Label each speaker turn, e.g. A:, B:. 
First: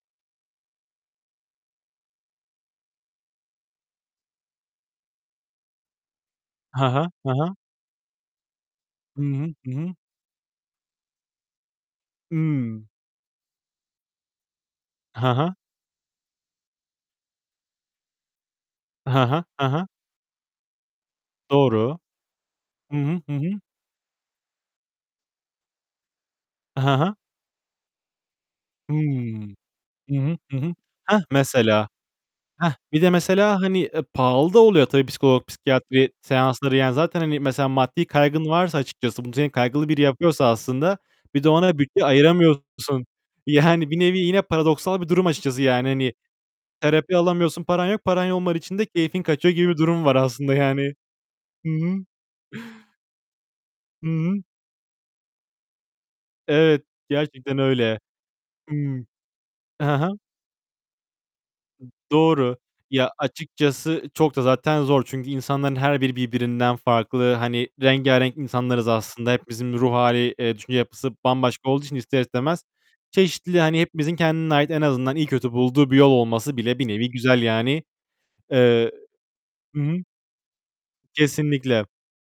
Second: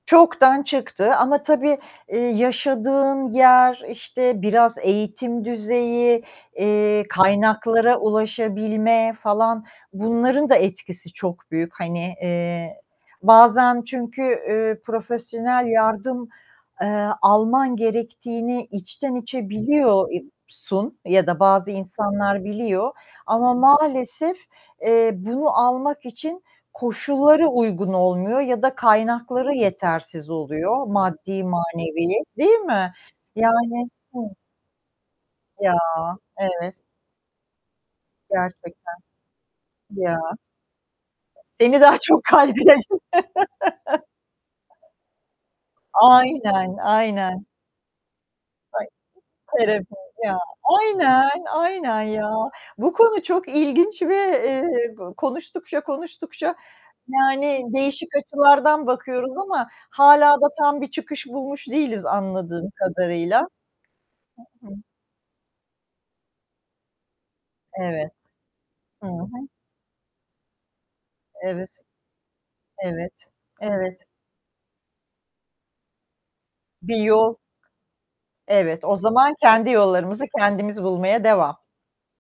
A: Çoktan çıktı ama tabii, eee, yaşadığın yer, işte biraz eğitim düzeyi,
B: Hı
A: eee,
B: hı, hı hı.
A: kaynaklara ulaşabilme
B: Hı hı,
A: falan,
B: hı hı.
A: bunların da etkisi çok büyük, hani,
B: Hıı.
A: eee, bazen çünkü, üüü,
B: Ha ha.
A: profesyonel yardım, eee, alman gerektiğini
B: He
A: içten
B: he.
A: içe
B: He he.
A: biliyor eb sun ya da bazı
B: Doğru.
A: insanlar biliyor
B: Hı hı. Hı
A: ama
B: hı.
A: maalesef, eee, bunu almak için
B: Hı hı.
A: koşulları uygun olmuyor ya da
B: Hıı.
A: kaynakları
B: Hı
A: yetersiz
B: hı, hı hı.
A: oluyor,
B: Hah,
A: maddi
B: mesela.
A: manevi, değil
B: Hah,
A: mi?
B: bir de mesela, hani,
A: Yani,
B: eee,
A: hı
B: pahalı da oluyor tabii psikolog,
A: Ya,
B: psikiyatri seansları.
A: evet.
B: Yani zaten, hani, mesela maddi kaygın varsa
A: Gerçekten.
B: açıkçası, bunu senin kaygılı biri
A: Ya.
B: yapıyorsa aslında, bir de ona
A: Seni daha
B: bütçe
A: çok kayde
B: ayıramıyorsun. Yani bir nevi, yine paradoksal bir durum açıkçası yani. Hani,
A: Aynen,
B: terapi
A: aynen.
B: alamıyorsun, paran yok. Paran olmadığı için de
A: Ay
B: keyfin kaçıyor gibi bir
A: Terapi
B: durum var
A: ya.
B: aslında yani.
A: Aynen,
B: Hı
A: aynen
B: hı.
A: ya. Bu konu çok ilginç
B: Hı
A: ve,
B: hı.
A: eee, go konuştukça konuştukça,
B: Evet, gerçekten
A: yani
B: öyle.
A: değişik açılardan
B: Hıı.
A: bakıyoruz ama
B: Hı hı.
A: hâlâ da tam bir çıkış bulmuş değiliz
B: Doğru.
A: anladığım
B: Ya
A: kadarıyla.
B: açıkçası çok da zaten
A: [unintelligible]
B: zor. Çünkü insanların her biri birbirinden farklı. Hani
A: Evet.
B: rengârenk insanlarız
A: Hı
B: aslında.
A: hı.
B: Hepimizin bir ruh hâli, eee, düşünce yapısı bambaşka
A: Evet.
B: olduğu için ister istemez,
A: Evet.
B: çeşitli, hani,
A: Evet.
B: hepimizin kendine ait, en azından iyi kötü bulduğu bir yol olması bile bir
A: Bir
B: nevi
A: yol
B: güzel yani.
A: Evet
B: Eee
A: o zaman kendi
B: Hı hı.
A: yollarımızı kendimiz bulmaya devam.
B: Kesinlikle.